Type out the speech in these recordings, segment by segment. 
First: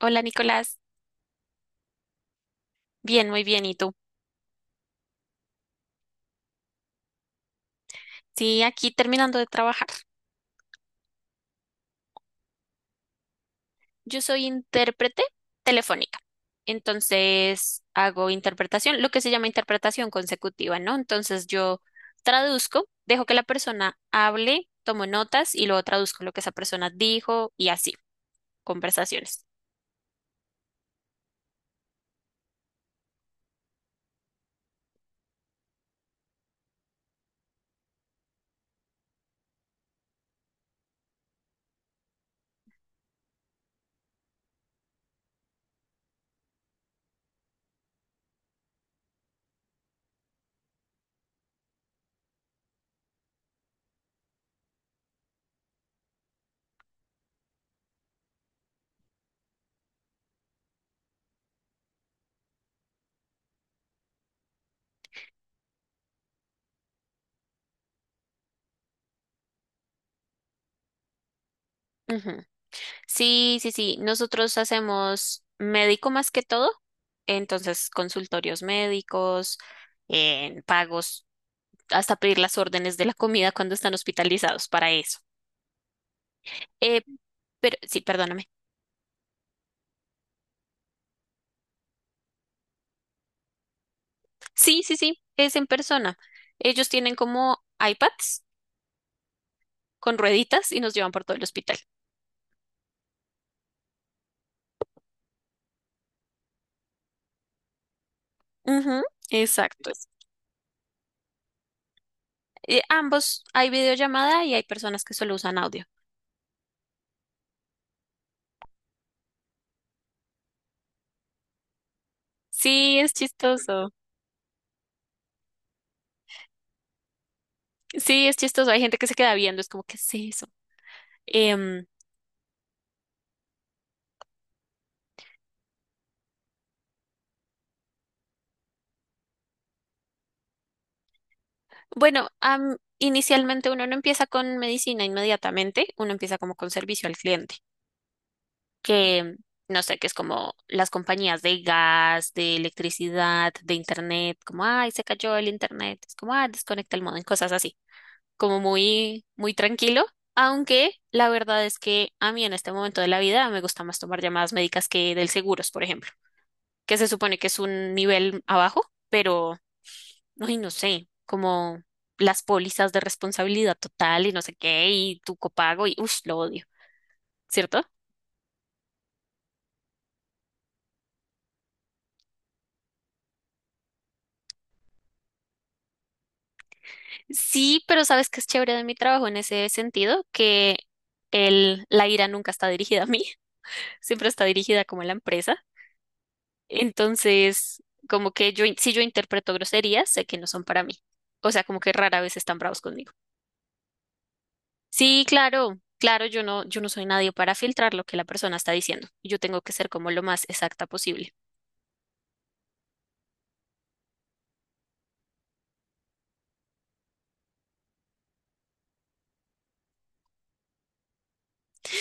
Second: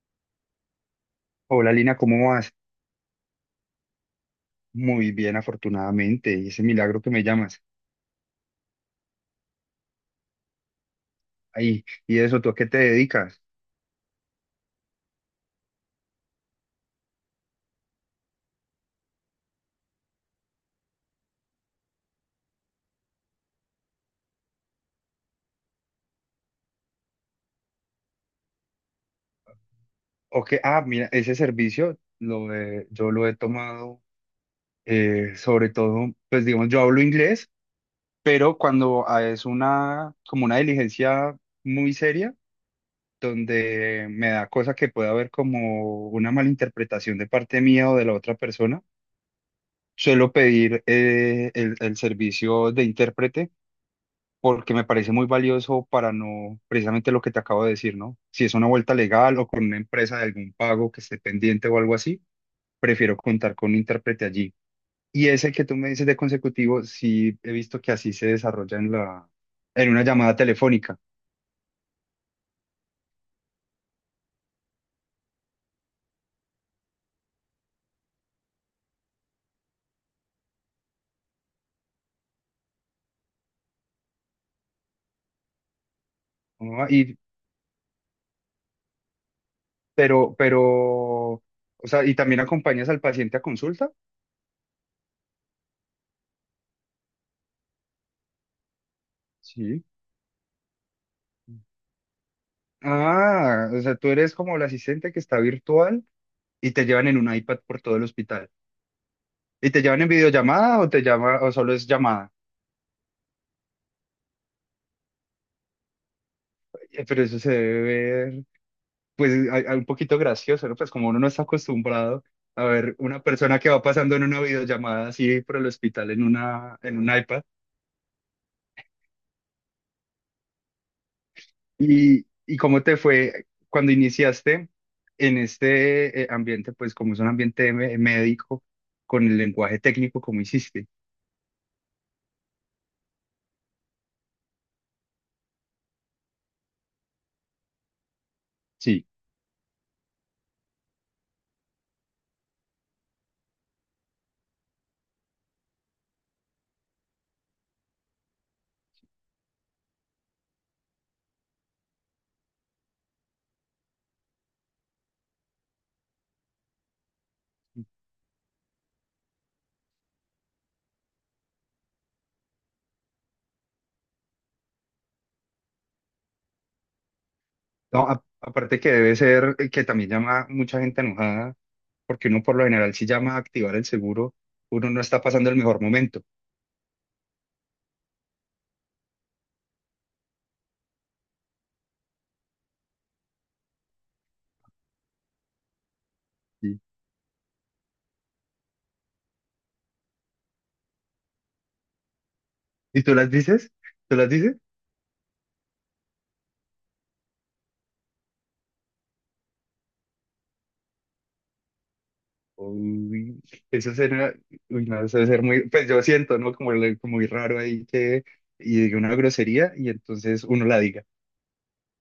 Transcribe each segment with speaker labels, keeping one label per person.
Speaker 1: Hola Nicolás,
Speaker 2: Hola Lina, ¿cómo vas?
Speaker 1: bien, muy bien. ¿Y tú?
Speaker 2: Muy bien, afortunadamente. Y ese milagro que me llamas.
Speaker 1: Sí, aquí terminando de trabajar.
Speaker 2: Ahí, y eso, ¿tú a qué te dedicas?
Speaker 1: Yo soy intérprete telefónica, entonces hago interpretación, lo que se llama interpretación consecutiva, ¿no? Entonces yo traduzco, dejo que la persona hable, tomo notas y luego traduzco lo que esa persona dijo y así, conversaciones.
Speaker 2: O que, ah, mira, ese servicio lo he- yo lo he tomado sobre todo, pues digamos, yo hablo inglés, pero cuando es una, como una diligencia muy seria, donde me da cosa que pueda haber como una malinterpretación de parte mía o de la otra persona, suelo pedir el servicio de intérprete porque me parece muy valioso para no, precisamente lo que te acabo de decir, ¿no? Si es una vuelta legal o con una empresa de algún pago que esté pendiente o algo así, prefiero contar con un intérprete allí. Y ese que tú me dices de consecutivo, sí he visto que así se desarrolla en una llamada telefónica,
Speaker 1: Ujú. Sí, sí, sí. Nosotros hacemos médico más que todo, entonces consultorios médicos, en pagos, hasta pedir las órdenes de la comida cuando están hospitalizados para eso.
Speaker 2: ¿no?
Speaker 1: Eh,
Speaker 2: Y,
Speaker 1: pero sí, perdóname.
Speaker 2: pero, o sea, ¿y también acompañas al paciente a consulta?
Speaker 1: Sí, sí, sí, es en persona. Ellos tienen como iPads
Speaker 2: Sí.
Speaker 1: con rueditas y nos llevan por todo el hospital.
Speaker 2: Ah, o sea, tú eres como el asistente que está virtual y te llevan en un iPad por todo el hospital.
Speaker 1: Ujú,
Speaker 2: ¿Y te
Speaker 1: exacto.
Speaker 2: llaman en videollamada o te llama o solo es llamada?
Speaker 1: Ambos, hay videollamada y hay personas que solo usan audio.
Speaker 2: Pero eso se debe ver, pues, a un poquito gracioso, ¿no? Pues como uno no está acostumbrado a ver
Speaker 1: Sí, es
Speaker 2: una persona que va
Speaker 1: chistoso.
Speaker 2: pasando en una videollamada así por el hospital en un iPad.
Speaker 1: Sí, es chistoso. Hay gente que se queda viendo, es como, ¿qué es eso? Em,
Speaker 2: ¿Y cómo te fue cuando iniciaste en este ambiente, pues como es un ambiente médico, con el lenguaje técnico, ¿cómo hiciste?
Speaker 1: bueno, inicialmente uno no empieza con medicina inmediatamente, uno empieza como con servicio al cliente.
Speaker 2: Sí.
Speaker 1: Que, no sé, que es como las compañías de gas, de electricidad, de internet, como, ay, se cayó el internet, es como, ah, desconecta el modem, cosas así, como muy, muy tranquilo, aunque la verdad es que a mí en este momento de la vida me gusta más tomar llamadas médicas que del seguros, por ejemplo, que se supone que es un nivel abajo, pero, ay, no sé, como las pólizas de responsabilidad total y no sé qué, y tu copago, y, uff, lo odio, ¿cierto?
Speaker 2: No, aparte que debe ser que también llama mucha gente enojada porque uno por lo general si llama a activar el seguro, uno no está pasando el mejor momento.
Speaker 1: Sí, pero sabes que es chévere de mi trabajo en ese sentido, que la ira nunca está dirigida a mí, siempre está dirigida como a la empresa.
Speaker 2: ¿Y,
Speaker 1: Entonces, como que yo, si yo interpreto groserías, sé que no son para mí. O sea, como que rara vez están bravos
Speaker 2: ¿y
Speaker 1: conmigo.
Speaker 2: tú las dices? ¿Tú las dices?
Speaker 1: Sí, claro, claro, yo no soy nadie para filtrar lo que la persona está diciendo. Yo tengo que ser como lo más exacta posible.
Speaker 2: Uy, eso será, uy, no, eso debe ser muy, pues yo siento, ¿no? Como, como muy raro ahí que, y diga una grosería y entonces uno la diga.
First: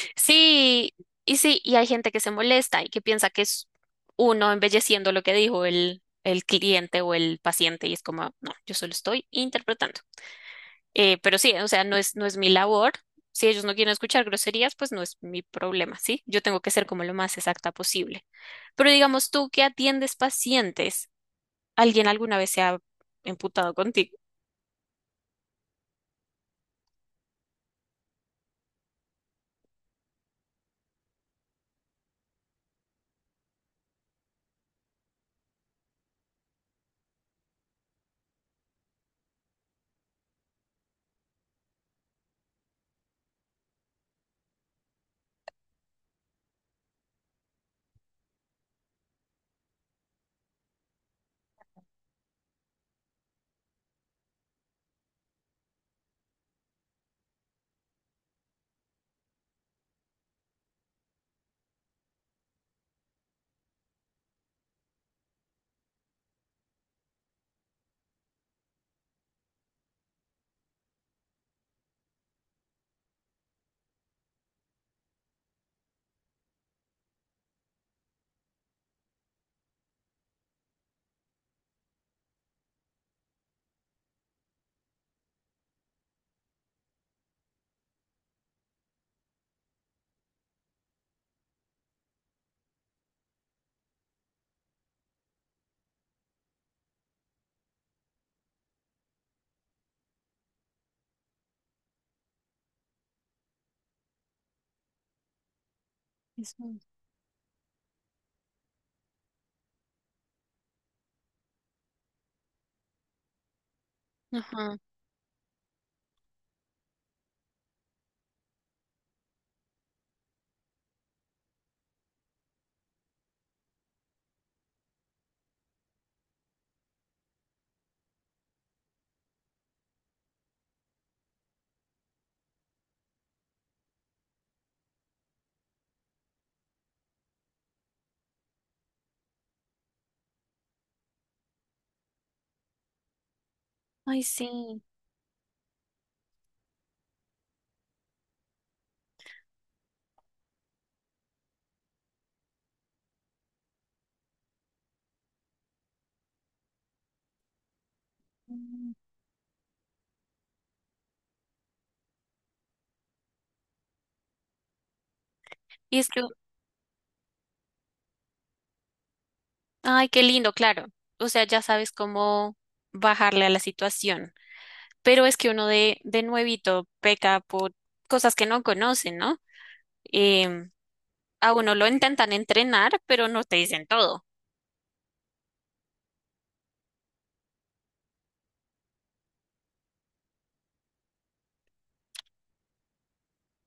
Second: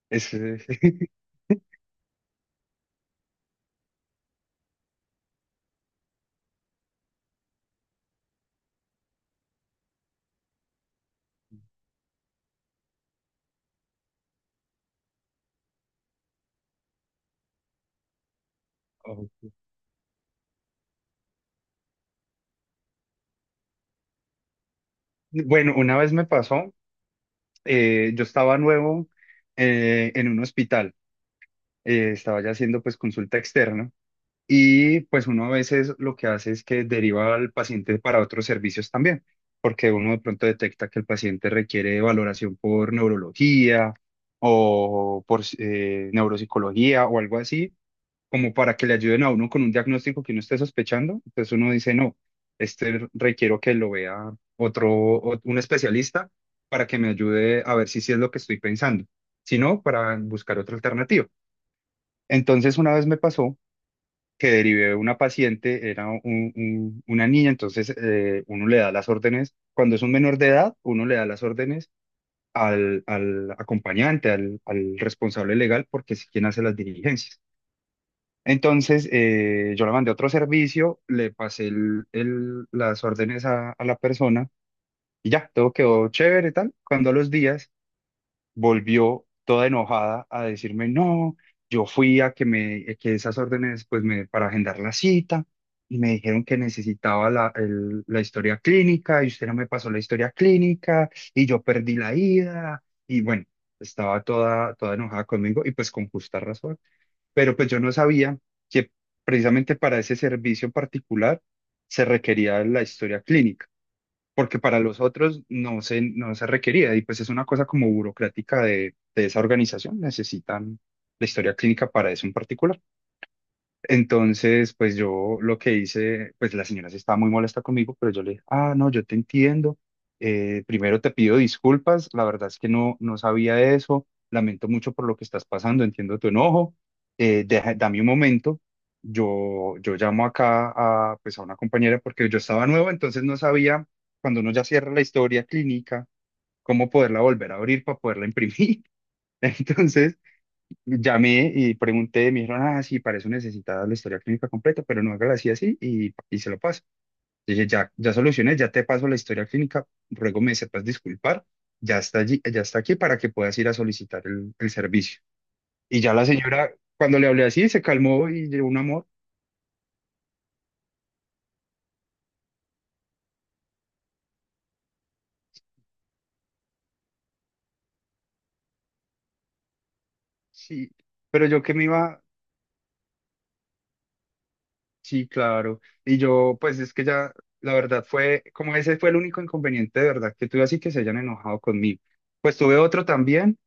Speaker 2: Es- es-
Speaker 1: Sí, y sí, y hay gente que se molesta y que piensa que es uno embelleciendo lo que dijo el cliente o el paciente y es como, no, yo solo estoy interpretando. Pero sí, o sea, no es mi labor. Si ellos no quieren escuchar groserías, pues no es mi problema, ¿sí? Yo tengo que ser como lo más exacta posible. Pero digamos tú
Speaker 2: ok.
Speaker 1: que atiendes pacientes, ¿alguien alguna vez se ha emputado contigo?
Speaker 2: Bueno, una vez me pasó, yo estaba nuevo en un hospital, estaba ya haciendo pues consulta externa. Y pues uno a veces lo que hace es que deriva al paciente para otros servicios también, porque uno de pronto detecta que el paciente requiere valoración por neurología o por neuropsicología o algo así, como para que le ayuden a uno con un diagnóstico que uno esté sospechando. Entonces uno dice, no, este requiero que lo vea otro, un especialista para que me ayude a ver si sí es lo que estoy pensando, si no, para buscar otra alternativa. Entonces una vez me pasó que derivé de una paciente, era una niña, entonces uno le da las órdenes, cuando es un menor de edad, uno le da las órdenes al acompañante, al responsable legal, porque es quien hace las diligencias. Entonces yo la mandé a otro servicio, le pasé las órdenes a la persona y ya, todo quedó chévere y tal. Cuando a los días volvió toda enojada a decirme, no, yo fui a que me, que esas órdenes, pues me, para agendar la cita, y me dijeron que necesitaba la historia clínica, y usted no me pasó la historia clínica, y yo perdí la ida, y bueno, estaba toda enojada conmigo, y pues con justa
Speaker 1: Eso.
Speaker 2: razón, pero pues yo no sabía que precisamente para ese servicio particular se requería la historia clínica porque
Speaker 1: Ajá.
Speaker 2: para los otros no se requería y pues es una cosa como burocrática de esa organización, necesitan la historia clínica para eso en particular. Entonces, pues yo lo que hice, pues la señora se estaba muy molesta conmigo, pero yo le dije, ah, no, yo te entiendo. Primero te pido disculpas, la verdad es que no, no sabía eso, lamento mucho por lo que estás pasando, entiendo tu enojo. Dame un momento, yo llamo acá a, pues, a una compañera porque yo estaba nuevo, entonces no sabía
Speaker 1: Ay,
Speaker 2: cuando uno ya
Speaker 1: sí.
Speaker 2: cierra la historia clínica, cómo poderla volver a abrir para poderla imprimir. Entonces... Llamé y pregunté, me dijeron, ah, sí, para eso necesitas la historia clínica completa, pero no hágala así, así, y se lo paso. Dije, ya, ya solucioné, ya te paso la historia clínica, ruego me sepas disculpar, ya está allí, ya está aquí para que puedas ir a solicitar el servicio.
Speaker 1: Y
Speaker 2: Y
Speaker 1: es
Speaker 2: ya
Speaker 1: que
Speaker 2: la señora, cuando le hablé así, se calmó y de un amor,
Speaker 1: ay, qué lindo, claro. O sea, ya sabes cómo bajarle a la situación. Pero es que uno de nuevito peca por cosas que no conocen, ¿no? Em,
Speaker 2: sí, pero
Speaker 1: a
Speaker 2: yo que
Speaker 1: uno
Speaker 2: me
Speaker 1: lo
Speaker 2: iba,
Speaker 1: intentan entrenar, pero no te dicen todo.
Speaker 2: sí, claro, y yo, pues es que ya, la verdad fue, como ese fue el único inconveniente de verdad que tuve así que se hayan enojado conmigo. Pues tuve otro también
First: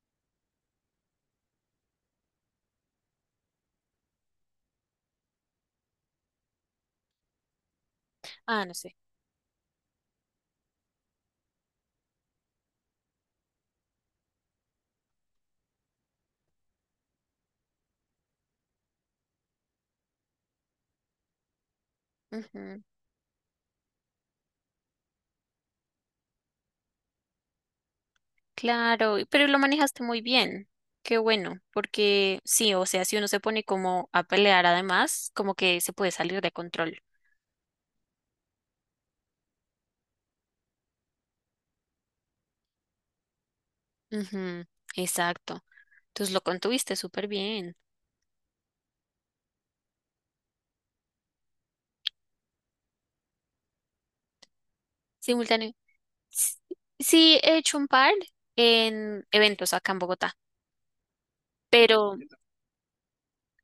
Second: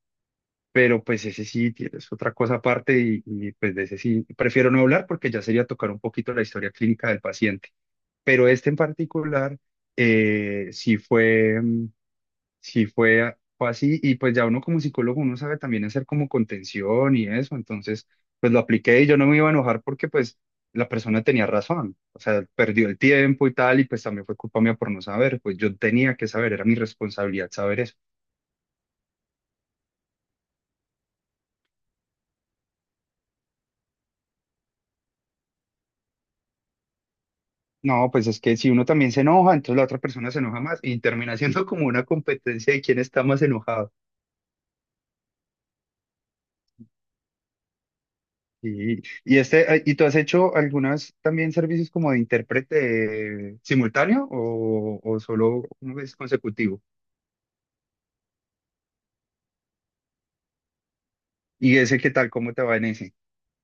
Speaker 2: pero pues ese sí es otra cosa aparte y, pues de ese sí prefiero no hablar porque ya sería tocar un poquito la historia clínica del paciente. Pero
Speaker 1: Ah,
Speaker 2: este
Speaker 1: no
Speaker 2: en
Speaker 1: sé.
Speaker 2: particular sí fue, sí fue, fue así y pues ya uno como psicólogo uno sabe también hacer como contención y eso, entonces pues lo apliqué y yo no me iba a enojar porque pues la persona tenía razón, o sea,
Speaker 1: Ujú,
Speaker 2: perdió el tiempo y tal y pues también fue culpa mía por no saber, pues yo tenía que saber, era mi responsabilidad saber eso.
Speaker 1: claro, pero lo manejaste muy bien. Qué bueno, porque sí, o sea, si uno se pone como a pelear además, como que se puede salir de control.
Speaker 2: No, pues es que si uno también se enoja, entonces la otra persona se enoja más y termina siendo como una competencia de quién está más enojado.
Speaker 1: Ujú, exacto. Entonces lo contuviste súper bien.
Speaker 2: Y ¿y tú has hecho algunas también servicios como de intérprete simultáneo o solo
Speaker 1: Simultáneo.
Speaker 2: una vez consecutivo?
Speaker 1: Sí, he hecho un par en eventos acá en Bogotá,
Speaker 2: ¿Y ese qué
Speaker 1: pero
Speaker 2: tal? ¿Cómo te va en ese?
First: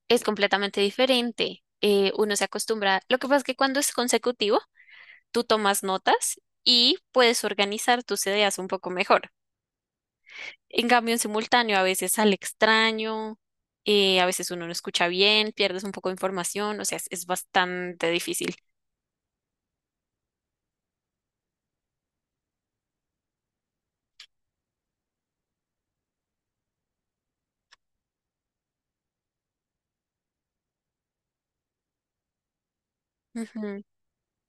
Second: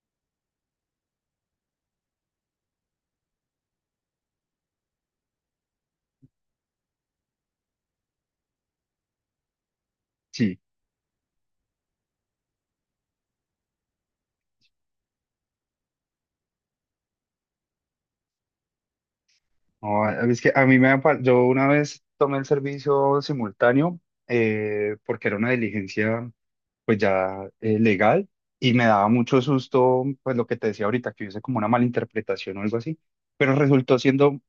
Speaker 1: es completamente diferente. Uno se acostumbra. Lo que pasa es que cuando es consecutivo, tú tomas notas y puedes organizar tus ideas un poco mejor.
Speaker 2: Sí.
Speaker 1: En cambio, en simultáneo, a veces sale extraño, a veces uno no escucha bien, pierdes un poco de información, o sea, es bastante difícil.
Speaker 2: No, es que a mí me, yo una vez tomé el servicio simultáneo porque era una diligencia pues ya legal y me daba mucho susto, pues lo que te decía ahorita, que hubiese como una mala interpretación o algo así, pero
Speaker 1: Ujú,
Speaker 2: resultó siendo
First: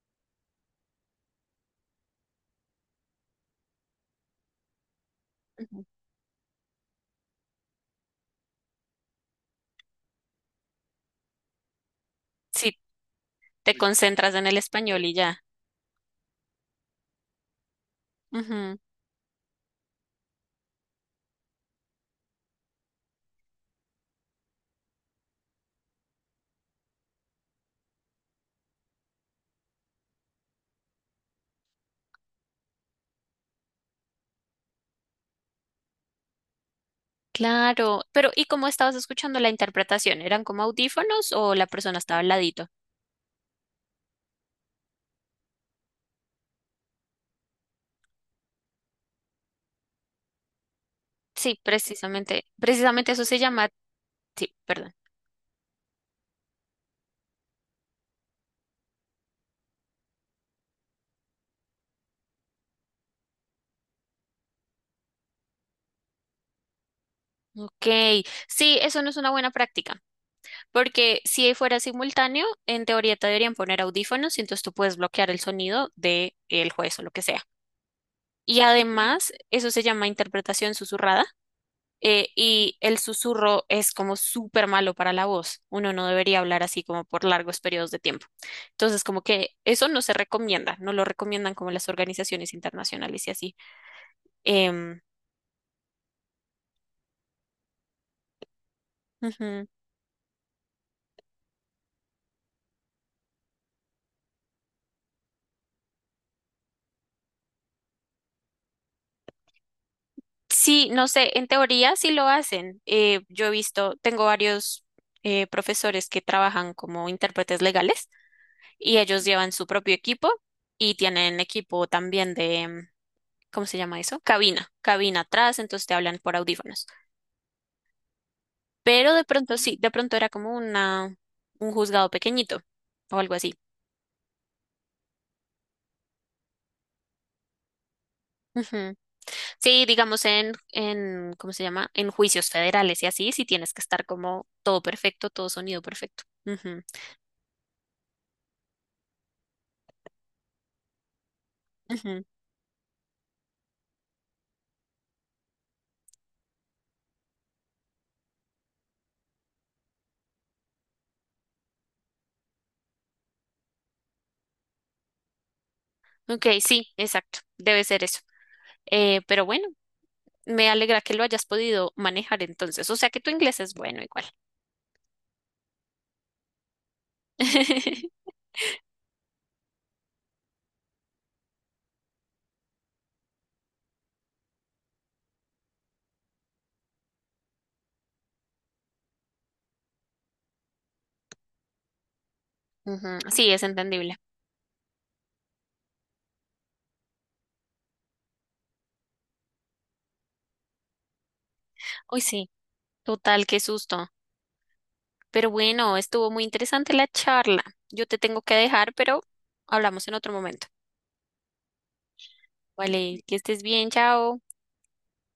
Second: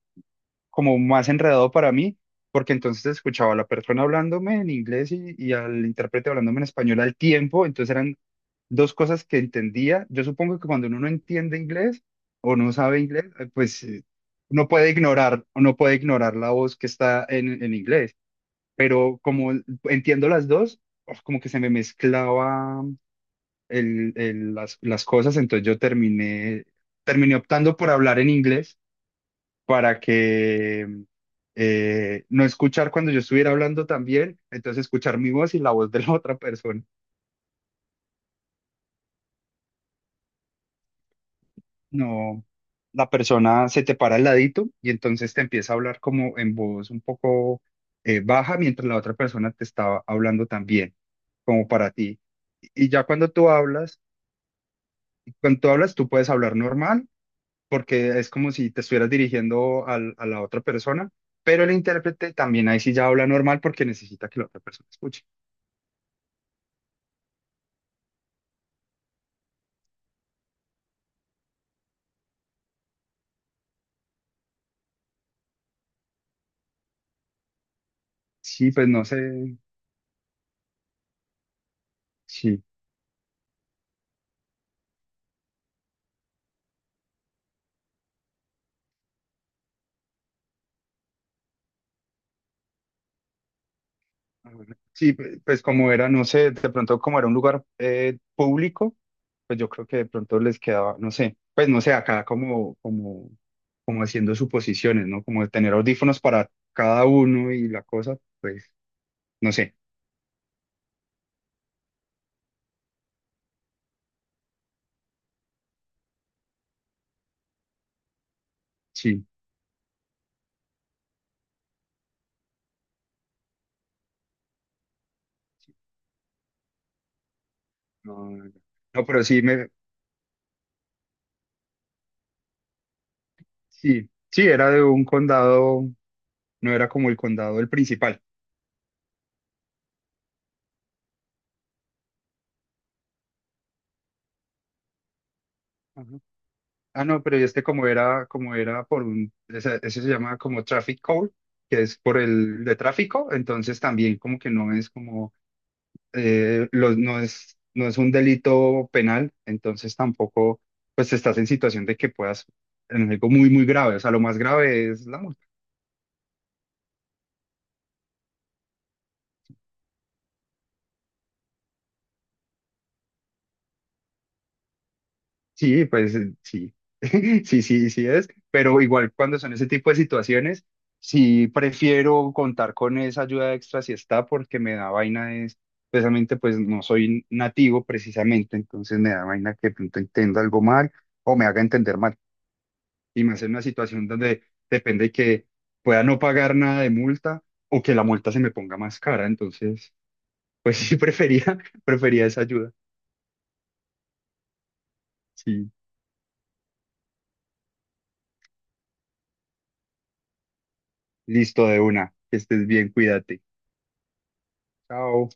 Speaker 2: como más enredado para mí, porque entonces escuchaba a la persona hablándome en inglés y
Speaker 1: ujú.
Speaker 2: al intérprete hablándome en español al tiempo, entonces eran dos cosas que entendía. Yo supongo que cuando uno no entiende inglés o no
Speaker 1: Sí,
Speaker 2: sabe inglés,
Speaker 1: te concentras en el
Speaker 2: uno puede
Speaker 1: español y
Speaker 2: ignorar, no puede ignorar la voz que está en inglés,
Speaker 1: ya.
Speaker 2: pero como entiendo las dos, oh, como que se me mezclaba las cosas, entonces yo terminé, terminé optando por hablar en inglés para que no escuchar cuando yo estuviera hablando también, entonces escuchar mi voz y la voz de la otra persona.
Speaker 1: Claro, pero ¿y cómo estabas escuchando la interpretación? ¿Eran como audífonos o la persona estaba al
Speaker 2: No,
Speaker 1: ladito?
Speaker 2: la persona se te para al ladito y entonces te empieza a hablar como en voz un poco baja mientras la otra persona te estaba hablando también,
Speaker 1: Sí,
Speaker 2: como para ti.
Speaker 1: precisamente,
Speaker 2: Y ya
Speaker 1: precisamente eso se llama, sí, perdón.
Speaker 2: cuando tú hablas, tú puedes hablar normal porque es como si te estuvieras dirigiendo a la otra persona, pero el intérprete también ahí sí ya habla normal porque necesita que la otra persona escuche.
Speaker 1: Ok, sí, eso no es una buena práctica, porque si fuera simultáneo, en teoría te deberían poner audífonos y entonces tú puedes bloquear el sonido de el juez o lo que sea. Y
Speaker 2: Sí, pues no
Speaker 1: además,
Speaker 2: sé,
Speaker 1: eso se llama interpretación susurrada,
Speaker 2: sí.
Speaker 1: y el susurro es como súper malo para la voz. Uno no debería hablar así como por largos periodos de tiempo. Entonces, como que eso no se recomienda, no lo recomiendan como las organizaciones internacionales y así.
Speaker 2: A ver,
Speaker 1: Em,
Speaker 2: sí, pues como era, no sé, de pronto como era un lugar público, pues
Speaker 1: Ujú.
Speaker 2: yo creo que de pronto les quedaba, no sé, pues no sé, acá como haciendo suposiciones, ¿no? Como de tener audífonos para cada uno y la cosa, pues no sé,
Speaker 1: Sí, no sé, en teoría sí lo hacen. Yo he visto, tengo varios profesores que trabajan como intérpretes legales y ellos
Speaker 2: sí.
Speaker 1: llevan su propio equipo y tienen equipo también de, ¿cómo se llama eso? Cabina, cabina atrás, entonces te hablan por audífonos.
Speaker 2: No, no, no,
Speaker 1: Pero
Speaker 2: pero
Speaker 1: de
Speaker 2: sí,
Speaker 1: pronto
Speaker 2: me,
Speaker 1: sí, de pronto era como una, un juzgado pequeñito o algo así.
Speaker 2: sí, sí, era de un condado, no era como el condado el principal.
Speaker 1: Ujú. Sí, digamos en, ¿cómo se llama? En juicios federales y así, sí tienes que estar como todo perfecto, todo sonido
Speaker 2: Ajá.
Speaker 1: perfecto. Ujú,
Speaker 2: Ah, no, pero este como era por un, ese se llama como traffic code, que es por
Speaker 1: ujú.
Speaker 2: el de tráfico, entonces también como que no es como, los, no es, no es un delito penal, entonces tampoco, pues estás en situación de que puedas, en algo muy, muy grave, o sea, lo más grave es la multa.
Speaker 1: Ok, sí, exacto, debe ser eso. Pero bueno, me alegra que lo hayas podido manejar entonces. O sea que tu inglés es bueno igual.
Speaker 2: Sí, pues sí, sí, sí, sí es, pero igual cuando son ese tipo de situaciones, sí prefiero contar con esa ayuda extra si está, porque me da vaina es, precisamente pues no soy nativo precisamente, entonces me da vaina que de pronto entienda algo mal o me haga entender mal,
Speaker 1: Ujú,
Speaker 2: y me hace
Speaker 1: sí, es
Speaker 2: una situación
Speaker 1: entendible.
Speaker 2: donde depende que pueda no pagar nada de multa o que la multa se me ponga más cara, entonces pues sí prefería,
Speaker 1: Uy,
Speaker 2: prefería esa
Speaker 1: sí,
Speaker 2: ayuda,
Speaker 1: total, qué susto. Pero
Speaker 2: sí,
Speaker 1: bueno, estuvo muy interesante la charla. Yo te tengo que dejar, pero hablamos en otro momento.
Speaker 2: listo de una, que estés bien,
Speaker 1: Vale, que
Speaker 2: cuídate,
Speaker 1: estés bien, chao.
Speaker 2: chao.